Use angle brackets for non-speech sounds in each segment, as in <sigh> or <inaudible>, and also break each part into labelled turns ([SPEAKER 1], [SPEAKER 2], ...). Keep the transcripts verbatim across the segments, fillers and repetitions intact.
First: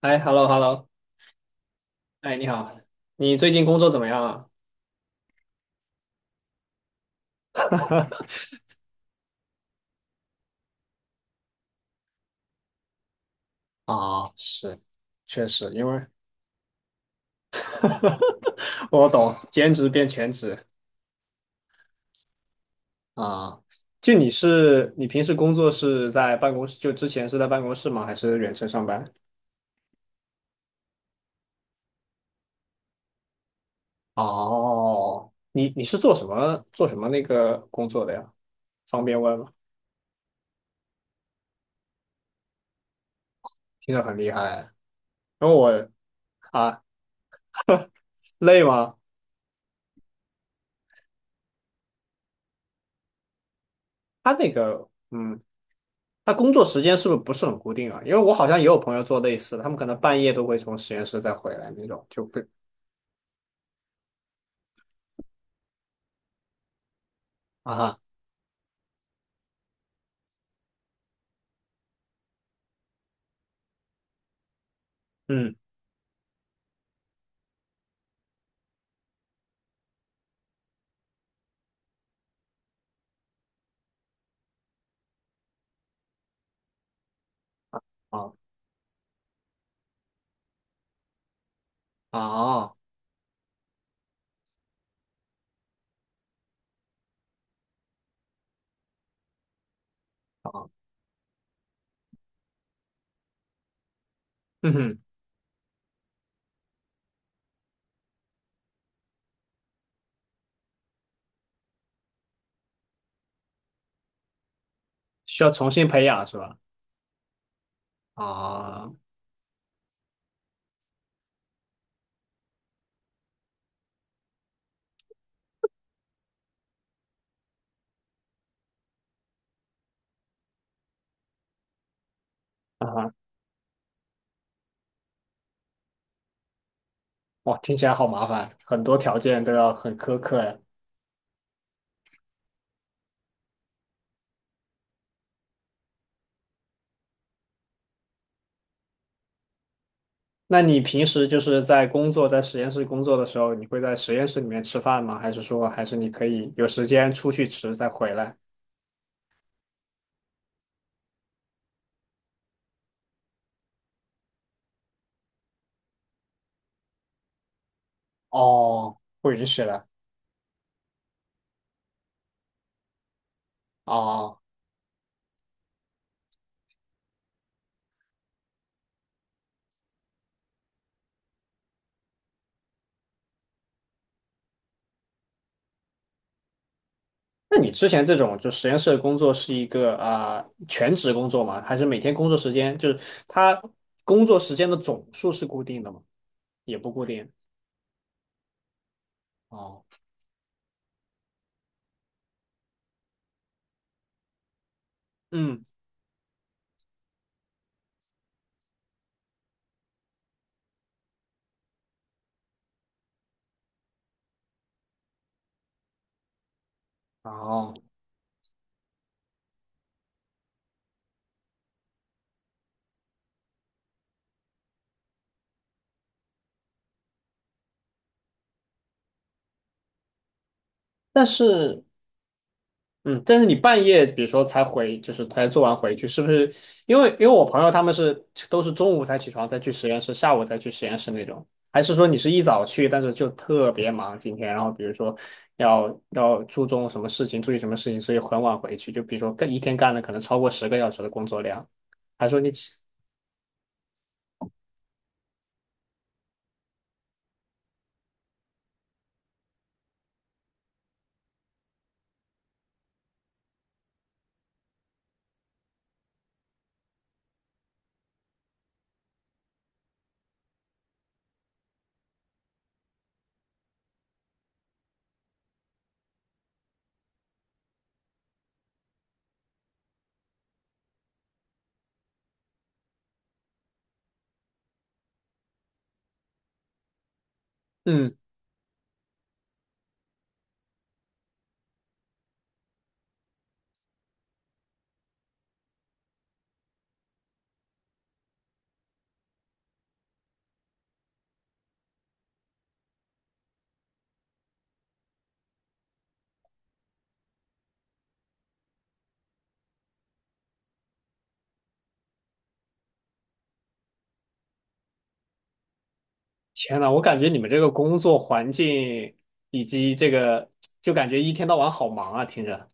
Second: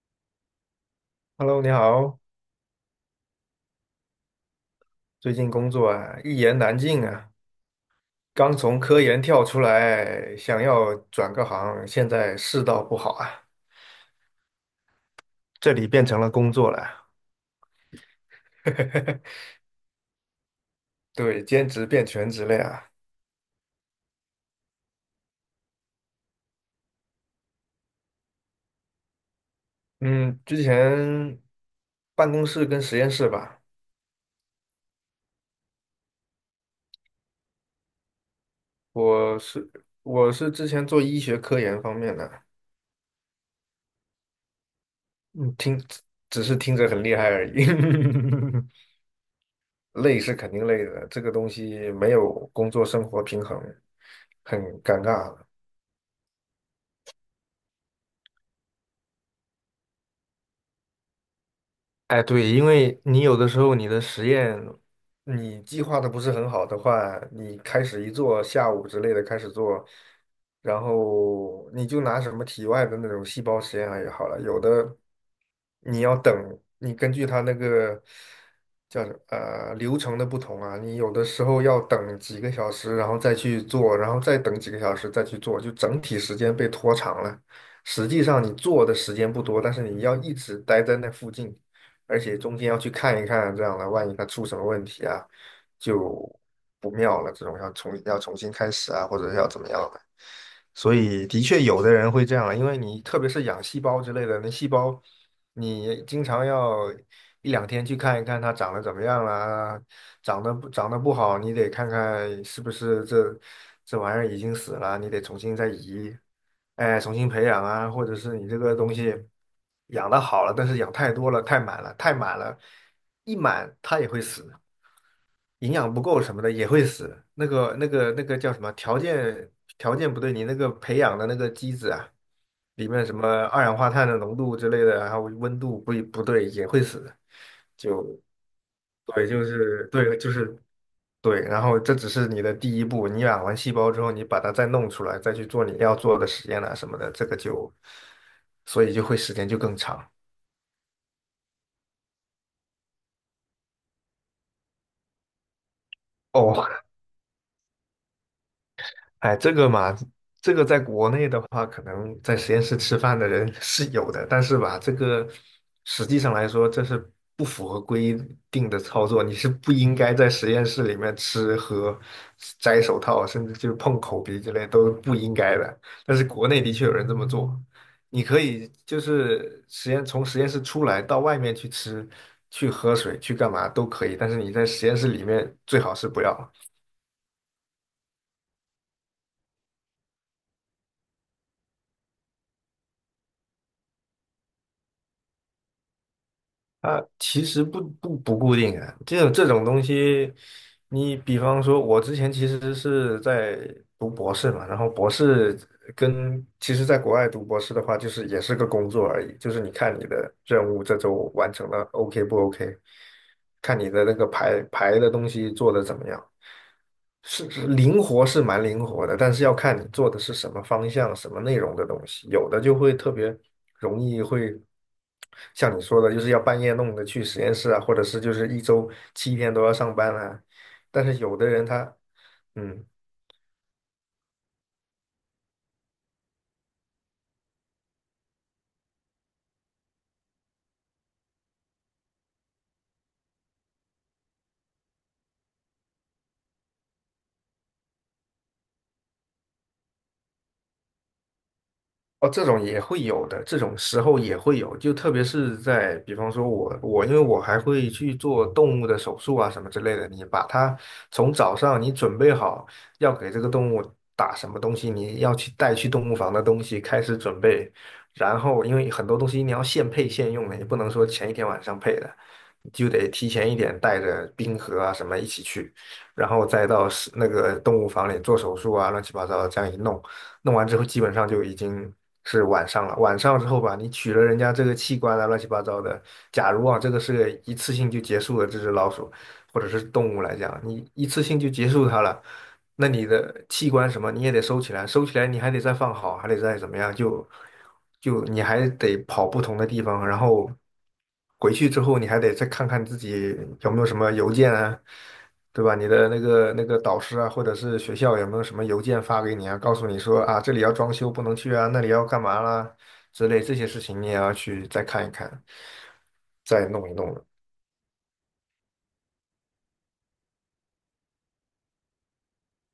[SPEAKER 1] 哎，hello hello，
[SPEAKER 2] Hello，你好，
[SPEAKER 1] 哎，你好。你最近工作怎么样啊？
[SPEAKER 2] 最近工作啊，一言难尽啊，刚从科研跳出来，想要转个行，现在世道不好啊，
[SPEAKER 1] 啊，是，确实，
[SPEAKER 2] 这
[SPEAKER 1] 因
[SPEAKER 2] 里变
[SPEAKER 1] 为
[SPEAKER 2] 成了工作了，
[SPEAKER 1] <laughs> 我懂，兼职变全职
[SPEAKER 2] 对，兼职变全职了呀。
[SPEAKER 1] 啊。就你是，你平时工作是在办公室，就之前是在办公室吗？还是远程上班？
[SPEAKER 2] 嗯，之前办公室跟实验室吧，
[SPEAKER 1] 哦，你你是做什么做什么那个工作的呀？方便问
[SPEAKER 2] 我
[SPEAKER 1] 吗？
[SPEAKER 2] 是我是之前做医学科研方面的。
[SPEAKER 1] 听着很厉害。然
[SPEAKER 2] 嗯，
[SPEAKER 1] 后
[SPEAKER 2] 听
[SPEAKER 1] 我
[SPEAKER 2] 只是听
[SPEAKER 1] 啊，
[SPEAKER 2] 着很厉害而已，<laughs>
[SPEAKER 1] 累吗？
[SPEAKER 2] 累是肯定累的，这个东西没有工作生活平衡，
[SPEAKER 1] 他那
[SPEAKER 2] 很
[SPEAKER 1] 个，
[SPEAKER 2] 尴尬。
[SPEAKER 1] 嗯。那工作时间是不是不是很固定啊？因为我好像也有朋友做类似的，他们可能半夜都会从实验室再回来那种，
[SPEAKER 2] 哎，
[SPEAKER 1] 就不
[SPEAKER 2] 对，因为你有的时候你的实验，你计划的不是很好的话，你
[SPEAKER 1] 啊
[SPEAKER 2] 开
[SPEAKER 1] 哈，
[SPEAKER 2] 始一做，下午之类的开始做，然后你就拿什么体外的那种细胞实验来也好了，有的
[SPEAKER 1] 嗯，
[SPEAKER 2] 你要等，你根据它那个叫什呃流程的不同啊，你有的时候要等几个小时，然后再去做，然后再等几个小时再去做，就整体时间被拖长了。实际上
[SPEAKER 1] 啊
[SPEAKER 2] 你做的时间不多，但是你要一直待在那附近。而且中间
[SPEAKER 1] 啊
[SPEAKER 2] 要去看一看，这样的万一它出什么问题啊，就不妙了。这种要重要重新开始啊，或者是要怎么样的。
[SPEAKER 1] 啊，
[SPEAKER 2] 所以的确有的人会这样啊，因为你特别是养细胞之类的，那细
[SPEAKER 1] 嗯哼，
[SPEAKER 2] 胞你经常要一两天去看一看它长得怎么样啦，长得不长得不好，你得看看是不是这这玩意儿已经死了，你得重
[SPEAKER 1] 需要
[SPEAKER 2] 新再
[SPEAKER 1] 重新培
[SPEAKER 2] 移。
[SPEAKER 1] 养是吧？
[SPEAKER 2] 哎，重新培养啊，或者是你这个
[SPEAKER 1] 啊
[SPEAKER 2] 东西养的好了，但是养太多了，太满了，太满了，一满它也会死，营养不够什么的也会死。那个、那个、那个叫什么？条件条件不对，你那个培养的那个机子啊，
[SPEAKER 1] 啊
[SPEAKER 2] 里面
[SPEAKER 1] 哈，
[SPEAKER 2] 什么二氧化碳的浓度之类的，然后温度不不对也会死。
[SPEAKER 1] 哇，听起来好
[SPEAKER 2] 就
[SPEAKER 1] 麻烦，很多条
[SPEAKER 2] 对，
[SPEAKER 1] 件
[SPEAKER 2] 就
[SPEAKER 1] 都要
[SPEAKER 2] 是
[SPEAKER 1] 很
[SPEAKER 2] 对，
[SPEAKER 1] 苛
[SPEAKER 2] 就
[SPEAKER 1] 刻呀。
[SPEAKER 2] 是。对，然后这只是你的第一步，你养完细胞之后，你把它再弄出来，再去做你要做的实验啊什么的，这个就，所以就会时间就更长。
[SPEAKER 1] 那你平时就是在工作，在实验室工作的时候，你会在实验室里面吃饭吗？还是说，还是你可以有
[SPEAKER 2] 哦，
[SPEAKER 1] 时间出去吃再回来？
[SPEAKER 2] 哎，这个嘛，这个在国内的话，可能在实验室吃饭的人 <laughs> 是有的，但是吧，这个实际上来说，这是不符合规定的
[SPEAKER 1] 哦，
[SPEAKER 2] 操作，
[SPEAKER 1] 不
[SPEAKER 2] 你
[SPEAKER 1] 允
[SPEAKER 2] 是
[SPEAKER 1] 许
[SPEAKER 2] 不
[SPEAKER 1] 的。
[SPEAKER 2] 应该在实验室里面吃喝、摘手套，甚至就是碰口
[SPEAKER 1] 哦，
[SPEAKER 2] 鼻之类都是不应该的。但是国内的确有人这么做，你可以就是实验从实验室出来到外面去吃、去喝水、去干嘛都可以，但是你在实验室里面最好是不要。
[SPEAKER 1] 那你之前这种就实验室的工作是一个啊、呃全职工作吗？还是每天工作时间就是他工作时间的总数是固定的吗？也不
[SPEAKER 2] 啊，
[SPEAKER 1] 固定。
[SPEAKER 2] 其实不不不固定啊，这种这种
[SPEAKER 1] 哦，
[SPEAKER 2] 东西，你比方说，我之前其实是在读博士嘛，然后博士
[SPEAKER 1] 嗯，
[SPEAKER 2] 跟其实在国外读博士的话，就是也是个工作而已，就是你看你的任务这周完成了 OK 不 OK，看你的那个排排的东西做的怎么样。是是
[SPEAKER 1] 哦，
[SPEAKER 2] 灵活是蛮灵活的，但是要看你做的是什么方向、什么内容的东西。有的就会特别容易会像你说的，就是要半夜弄的去实验室啊，或者是就是一周七天都要上班啊。但是
[SPEAKER 1] 但
[SPEAKER 2] 有的人
[SPEAKER 1] 是
[SPEAKER 2] 他嗯
[SPEAKER 1] 嗯，但是你半夜，比如说才回，就是才做完回去，是不是？因为因为我朋友他们是都是中午才起床，再去实验室，下午再去实验室那种，还是说你是一早去，但是就特别忙今天，然后比如说要要注重什么事情，注意什么事情，所以很晚回去，就比如说干一天干了可能超过十个小时的工作量，还
[SPEAKER 2] 哦，
[SPEAKER 1] 说
[SPEAKER 2] 这
[SPEAKER 1] 你
[SPEAKER 2] 种
[SPEAKER 1] 起
[SPEAKER 2] 也会有的，这种时候也会有，就特别是在，比方说我我，因为我还会去做动物的手术啊什么之类的，你把它从早上你准备好要给这个动物打什么东西，你要去带去动物房的东西开始准备，然后因为很多东西你要现配现用的，你不能说前一天晚上配的，就得提前一点带着冰盒啊什么一起去，然后再到是那个动物房里做手术啊，乱七八糟这样一弄。弄完之后基本上就已经是晚上了。晚上之后吧，你取了人家这个器官啊，乱七八糟的。假如啊，这个是个一次性就
[SPEAKER 1] 嗯，
[SPEAKER 2] 结束了这只老鼠或者是动物来讲，你一次性就结束它了，那你的器官什么你也得收起来，收起来你还得再放好，还得再怎么样，就就你还得跑不同的地方，然后回去之后你还得再看看自己有没有什么邮件啊。对吧？你的那个那个导师啊，或者是学校有没有什么邮件发给你啊，告诉你说啊，这里要装修不能去啊，那里要干嘛啦之类这些事情，你也要去再看一看，再
[SPEAKER 1] 天
[SPEAKER 2] 弄
[SPEAKER 1] 呐，
[SPEAKER 2] 一
[SPEAKER 1] 我
[SPEAKER 2] 弄
[SPEAKER 1] 感
[SPEAKER 2] 的。
[SPEAKER 1] 觉你们这个工作环境以及这个，就感觉一天到晚好忙啊，听着，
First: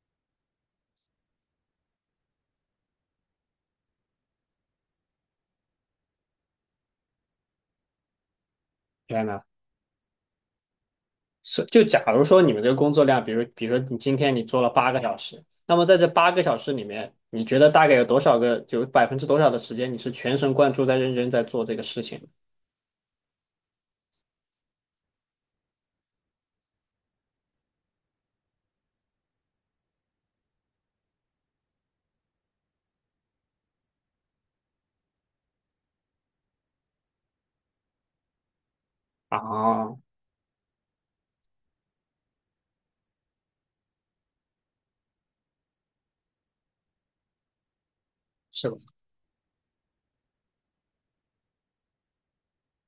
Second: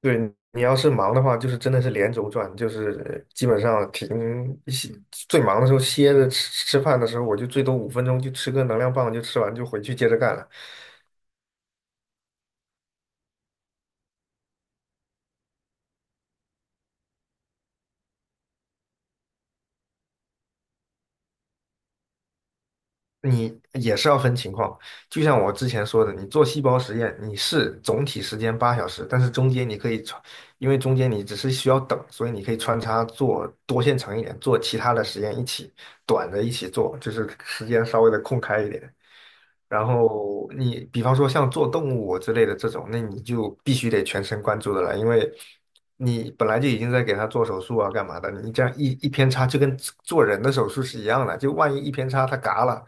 [SPEAKER 2] 对，你要是忙的话，就是真的是连轴转，就是基本上停歇最忙的时候歇着吃吃饭的时候，我就最多五分钟就吃个能量棒，就
[SPEAKER 1] 天
[SPEAKER 2] 吃
[SPEAKER 1] 呐。
[SPEAKER 2] 完就回去接着干了。
[SPEAKER 1] 是，就假如说你们这个工作量，比如比如说你今天你做了八个小时，那么在这八个小时里面，你觉得大概有多少个，有百分之多少的时间你是全神贯注在认真在做这个事情？
[SPEAKER 2] 你也是要分情况，就像我之前说的，你做细胞实验，你是总体时间八小时，但是中间你可以穿，因为中间你只是需要等，所以你可以穿插做多线程一点，做其他的实验一起，短的一起做，就是时间稍微的空开一点。然
[SPEAKER 1] 啊，
[SPEAKER 2] 后你比方说像做动物之类的这种，那你就必须得全神贯注的了，因为你本来就已经在给它做手术啊，干嘛的？你这
[SPEAKER 1] 是
[SPEAKER 2] 样
[SPEAKER 1] 吧？
[SPEAKER 2] 一一偏差，就跟做人的手术是一样的，就万一一偏差它嘎了，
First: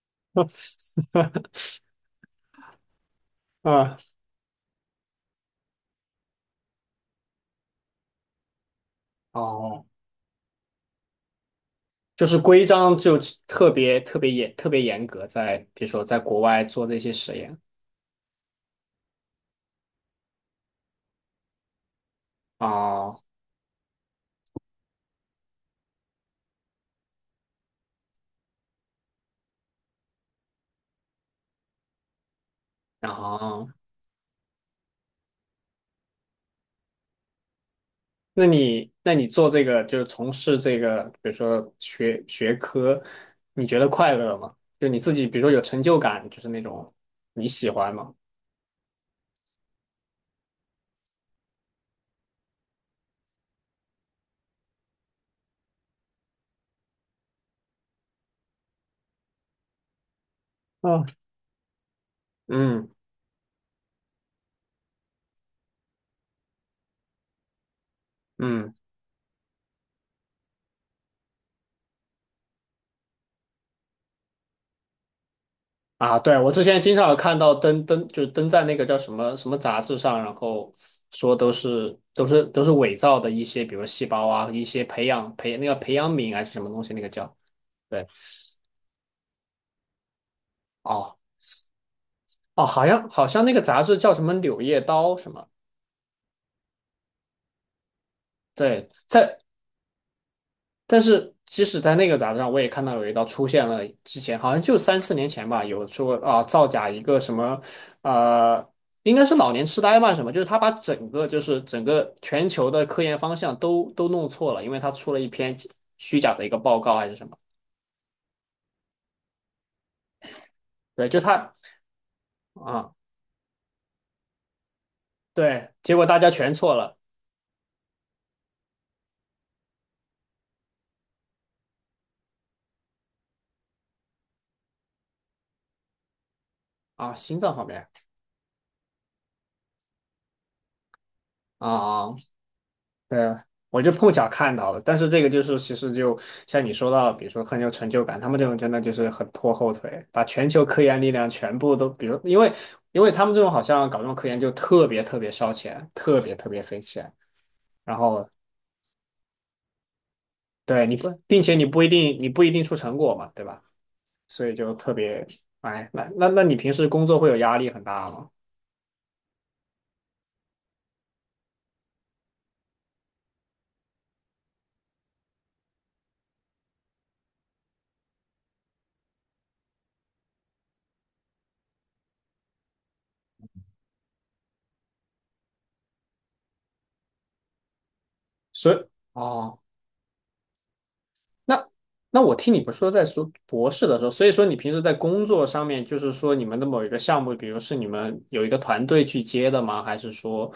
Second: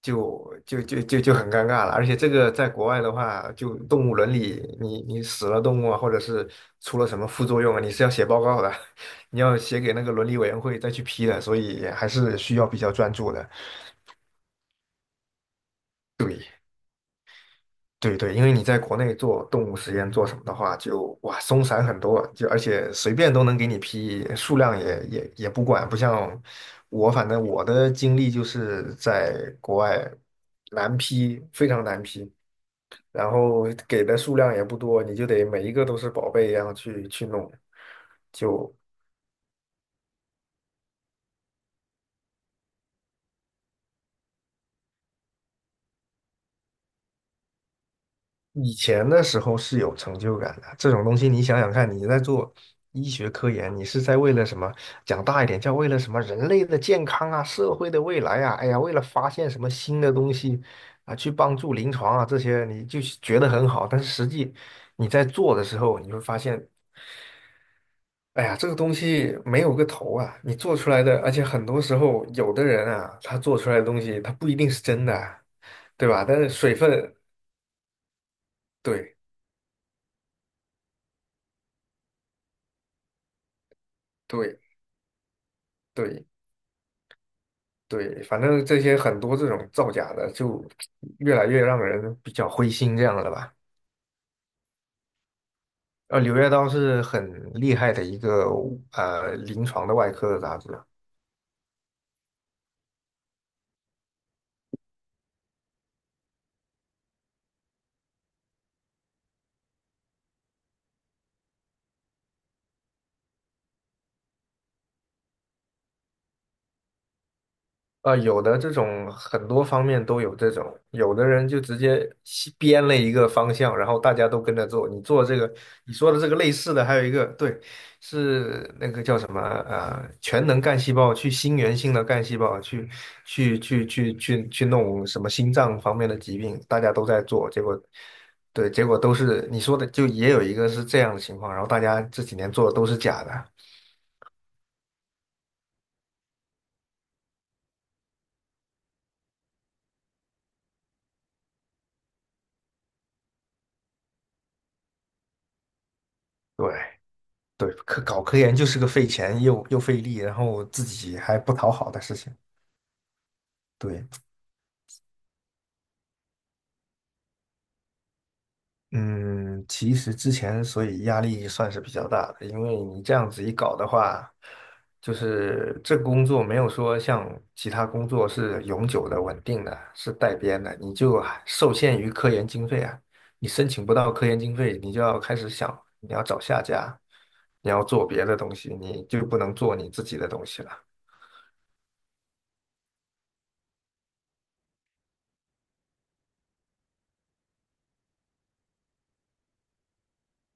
[SPEAKER 2] 就就就就就很
[SPEAKER 1] <laughs>
[SPEAKER 2] 尴尬了。而且这个在国外的话，就
[SPEAKER 1] 啊，
[SPEAKER 2] 动物伦理，你你死了动物啊，或者是出了什么副作用啊，你是要写报告的，<laughs> 你要写
[SPEAKER 1] 哦，
[SPEAKER 2] 给那个伦理委员会再去批的，所以还
[SPEAKER 1] 就是
[SPEAKER 2] 是需
[SPEAKER 1] 规
[SPEAKER 2] 要比较
[SPEAKER 1] 章
[SPEAKER 2] 专
[SPEAKER 1] 就
[SPEAKER 2] 注的。
[SPEAKER 1] 特别特别严特别严格在，比如说在国外做这些实验
[SPEAKER 2] 对对，因为你在国内做动物实验做什么的话，就哇松散很多，就而且
[SPEAKER 1] 啊。
[SPEAKER 2] 随便都能给你批，数量也也也不管，不像我，反正我的经历就是在国外难批，非常难批，
[SPEAKER 1] 然
[SPEAKER 2] 然后
[SPEAKER 1] 后
[SPEAKER 2] 给的数量也不多，你就得每一个都是宝贝一样去去弄，
[SPEAKER 1] 那
[SPEAKER 2] 就
[SPEAKER 1] 你那你做这个就是从事这个，比如说学学科，你觉得快乐吗？就你自己，比如说有成就感，就是那种你喜欢吗？
[SPEAKER 2] 以前的时候是有成就感的。这种东西你想想看，你在做医学科研，你是在为了什么？讲大一点，叫为了什么？人类的健康啊，社会的未来啊，哎呀，为了发现什么新的东西
[SPEAKER 1] 啊，
[SPEAKER 2] 啊，去帮助临床啊，这些你
[SPEAKER 1] 嗯
[SPEAKER 2] 就觉得很好。但是实际你在做的时候，你会发现，哎呀，这
[SPEAKER 1] 嗯
[SPEAKER 2] 个东西没有个头啊，你做出来的，而且很多时候有的人啊，他做出来的东西，他不一定是真的啊，对
[SPEAKER 1] 啊，
[SPEAKER 2] 吧？但
[SPEAKER 1] 对，
[SPEAKER 2] 是
[SPEAKER 1] 我之
[SPEAKER 2] 水
[SPEAKER 1] 前经常
[SPEAKER 2] 分，
[SPEAKER 1] 有看到登登，就是登在那个叫什
[SPEAKER 2] 对
[SPEAKER 1] 么什么杂志上，然后说都是都是都是伪造的一些，比如细胞啊，
[SPEAKER 2] 对。
[SPEAKER 1] 一些培养培那个培养
[SPEAKER 2] 对
[SPEAKER 1] 皿还是什么东西，那个叫对
[SPEAKER 2] 对，反正这些很多这种造假的，就
[SPEAKER 1] 哦。
[SPEAKER 2] 越来越让人比较
[SPEAKER 1] 哦，
[SPEAKER 2] 灰
[SPEAKER 1] 好
[SPEAKER 2] 心这
[SPEAKER 1] 像
[SPEAKER 2] 样
[SPEAKER 1] 好
[SPEAKER 2] 了
[SPEAKER 1] 像那
[SPEAKER 2] 吧。
[SPEAKER 1] 个杂志叫什么《柳叶刀》什么，
[SPEAKER 2] 呃，《柳叶刀》是很厉害的一个
[SPEAKER 1] 对，
[SPEAKER 2] 呃
[SPEAKER 1] 在
[SPEAKER 2] 临床的外科的杂志，
[SPEAKER 1] 但是即使在那个杂志上，我也看到有一道出现了，之前好像就三四年前吧，有说啊造假一个什么，呃，应该是老年痴呆吧什么，就是他把整个就是整个全球的科研方向都都弄错了，因为他出了一篇虚假的一个报告还是什么，
[SPEAKER 2] 啊、有的这种很多方面都有这种，
[SPEAKER 1] 对，
[SPEAKER 2] 有
[SPEAKER 1] 就
[SPEAKER 2] 的人
[SPEAKER 1] 他
[SPEAKER 2] 就直接西编
[SPEAKER 1] 啊，
[SPEAKER 2] 了一个方向，然后大家都跟着做。你做这个，
[SPEAKER 1] 对，
[SPEAKER 2] 你
[SPEAKER 1] 结果
[SPEAKER 2] 说
[SPEAKER 1] 大
[SPEAKER 2] 的这
[SPEAKER 1] 家
[SPEAKER 2] 个
[SPEAKER 1] 全
[SPEAKER 2] 类似
[SPEAKER 1] 错
[SPEAKER 2] 的，还
[SPEAKER 1] 了
[SPEAKER 2] 有一个对，是那个叫什么呃，全能干细胞去心源性的干细胞去去去去去去弄什么心脏方面的疾病，大家都
[SPEAKER 1] 啊，
[SPEAKER 2] 在
[SPEAKER 1] 心
[SPEAKER 2] 做，
[SPEAKER 1] 脏
[SPEAKER 2] 结
[SPEAKER 1] 面
[SPEAKER 2] 果
[SPEAKER 1] 面
[SPEAKER 2] 对，结果都是你说的，就也有一个是这样的情况，然后大家
[SPEAKER 1] 啊。啊，
[SPEAKER 2] 这几年做的都是
[SPEAKER 1] 对
[SPEAKER 2] 假
[SPEAKER 1] 啊，
[SPEAKER 2] 的。
[SPEAKER 1] 我就碰巧看到了，但是这个就是其实就像你说到，比如说很有成就感，他们这种真的就是很拖后腿，把全球科研力量全部都，比如因为因为他们这种好像搞这种科研就特别特别烧钱，特别特别
[SPEAKER 2] 对。
[SPEAKER 1] 费钱，
[SPEAKER 2] 对，
[SPEAKER 1] 然
[SPEAKER 2] 科搞
[SPEAKER 1] 后
[SPEAKER 2] 科研就是个费钱又又费力，然后自
[SPEAKER 1] 对你不，
[SPEAKER 2] 己还
[SPEAKER 1] 并且
[SPEAKER 2] 不
[SPEAKER 1] 你
[SPEAKER 2] 讨
[SPEAKER 1] 不一
[SPEAKER 2] 好的事
[SPEAKER 1] 定你
[SPEAKER 2] 情。
[SPEAKER 1] 不一定出成果嘛，对吧？
[SPEAKER 2] 对。
[SPEAKER 1] 所以就特别，哎，那那那你平时工作会有压力很大吗？
[SPEAKER 2] 嗯，其实之前所以压力算是比较大的，因为你这样子一搞的话，就是这个工作没有说像其他工作是永久的、稳定的，是带编的，你就还受限于科研经费啊。你申请不到科研经费，你就要开始想你要找下家，你要做别的东
[SPEAKER 1] 所
[SPEAKER 2] 西，
[SPEAKER 1] 以
[SPEAKER 2] 你就不能
[SPEAKER 1] 哦，
[SPEAKER 2] 做你自己的东西了。
[SPEAKER 1] 那那我听你们说在说博士的时候，所以说你平时在工作上面，就是说你们的某一个项目，比如是你们有一个团队去接的吗？还是说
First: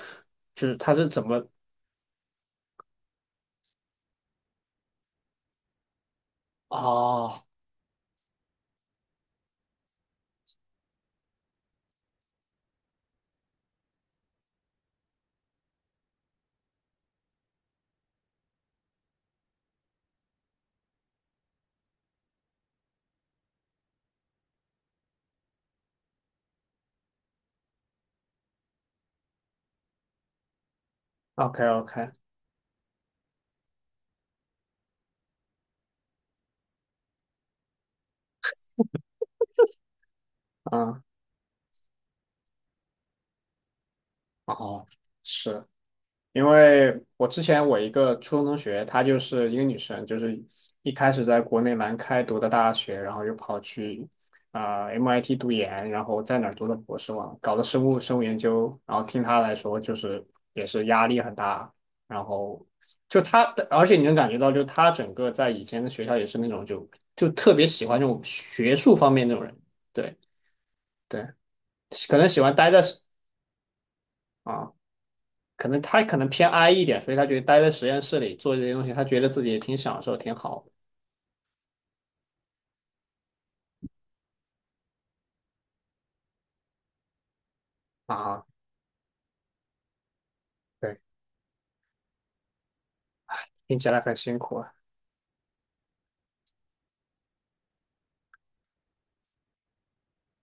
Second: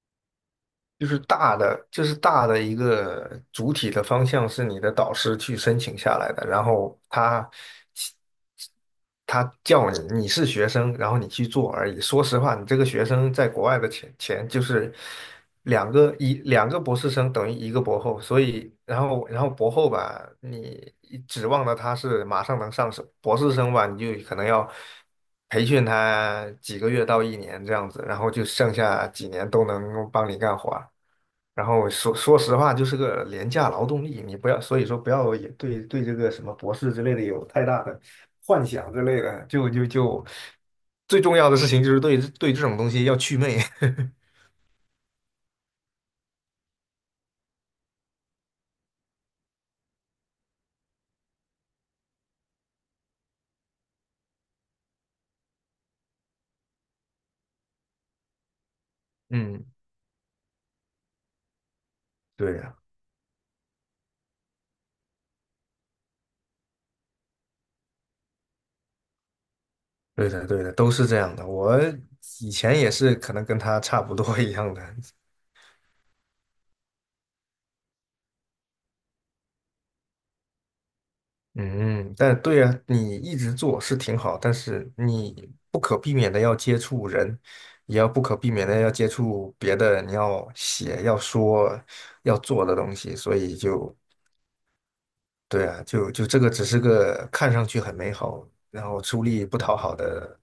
[SPEAKER 1] 就是他是
[SPEAKER 2] 就是
[SPEAKER 1] 怎么？
[SPEAKER 2] 大的，就是大的一个主体的方向是你的导师去申请下来的，然后
[SPEAKER 1] 哦
[SPEAKER 2] 他他叫你，你是学生，然后你去做而已。说实话，你这个学生在国外的钱钱就是两个一两个博士生等于一个博后，所以然后然后博后吧，你指望的他是马上能上手，博士生吧，你就可能要。培训他几个月到一年这样子，然后就剩下几年都能帮你干活儿。
[SPEAKER 1] ，OK
[SPEAKER 2] 然后
[SPEAKER 1] OK，
[SPEAKER 2] 说说实话，就是个廉价劳动力，你不要，所以说不要也对对这个什么博士之类的有太大的幻想之类的，就就就
[SPEAKER 1] 嗯，
[SPEAKER 2] 最重要的事情就是对对这种东西要祛魅。<laughs>
[SPEAKER 1] 哦，是因为我之前我一个初中同学，她就是一个女生，就是一开始在国内南开读的大学，然后又跑去啊、M I T 读研，然后在哪儿读的博士嘛，搞的生物生物研究。然后听她来
[SPEAKER 2] 嗯，
[SPEAKER 1] 说，就是也是压力很大，然
[SPEAKER 2] 对
[SPEAKER 1] 后
[SPEAKER 2] 呀，
[SPEAKER 1] 就她，而且你能感觉到，就她整个在以前的学校也是那种就就特别喜欢这种学术方面那种人，对
[SPEAKER 2] 对的，对的，都是这
[SPEAKER 1] 对，
[SPEAKER 2] 样的。我
[SPEAKER 1] 可能喜
[SPEAKER 2] 以
[SPEAKER 1] 欢待
[SPEAKER 2] 前
[SPEAKER 1] 在
[SPEAKER 2] 也是可能跟他差不多一
[SPEAKER 1] 啊。
[SPEAKER 2] 样的，
[SPEAKER 1] 可能他可能偏 I 一点，所以他觉得待在实验室里做这些东西，他觉得自己也挺享受，挺好的
[SPEAKER 2] 嗯，但对呀，你一直做是挺好，但是你不可避免的要接触人，也要不可
[SPEAKER 1] 啊。
[SPEAKER 2] 避免的要接触别的，你要
[SPEAKER 1] 对，
[SPEAKER 2] 写、要说、要做的东西，所以
[SPEAKER 1] 听起
[SPEAKER 2] 就
[SPEAKER 1] 来很辛苦啊。
[SPEAKER 2] 对啊，就就这个只是个看上去很美好，然后出力不讨好的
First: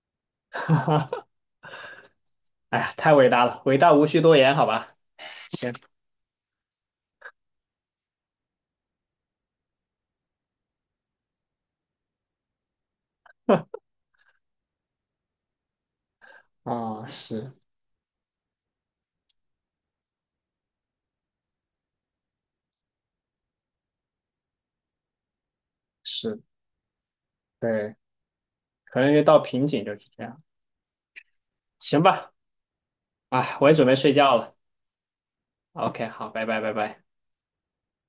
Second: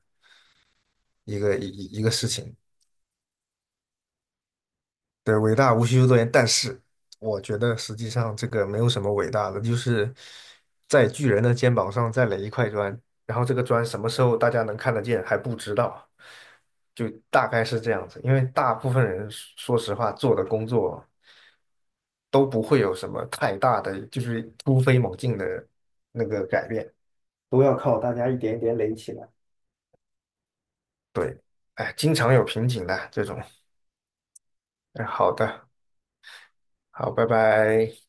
[SPEAKER 1] <laughs>
[SPEAKER 2] 一个一一个事情。
[SPEAKER 1] 哎呀，太伟大了，伟大无需多言，好吧？
[SPEAKER 2] 对，伟
[SPEAKER 1] 行
[SPEAKER 2] 大无需修多言，但是我觉得实际上这个没有什么伟大的，就是在巨人的肩膀上再垒一块砖，然后这个砖什么时候大家能看得见还不知道，
[SPEAKER 1] 啊，
[SPEAKER 2] 就大
[SPEAKER 1] 是
[SPEAKER 2] 概是这样子。因为大部分人说实话做的工作都不会有什么太大的，就是突飞猛进的那
[SPEAKER 1] 是，
[SPEAKER 2] 个改变。都要
[SPEAKER 1] 对，
[SPEAKER 2] 靠大家一点一点垒
[SPEAKER 1] 可
[SPEAKER 2] 起
[SPEAKER 1] 能就
[SPEAKER 2] 来。
[SPEAKER 1] 到瓶颈就是这样。
[SPEAKER 2] 对，哎，
[SPEAKER 1] 行
[SPEAKER 2] 经
[SPEAKER 1] 吧，
[SPEAKER 2] 常有瓶颈的这种。
[SPEAKER 1] 啊，我也准备睡觉了。
[SPEAKER 2] 哎，好的，
[SPEAKER 1] OK，好，拜拜，拜拜。
[SPEAKER 2] 好，拜拜。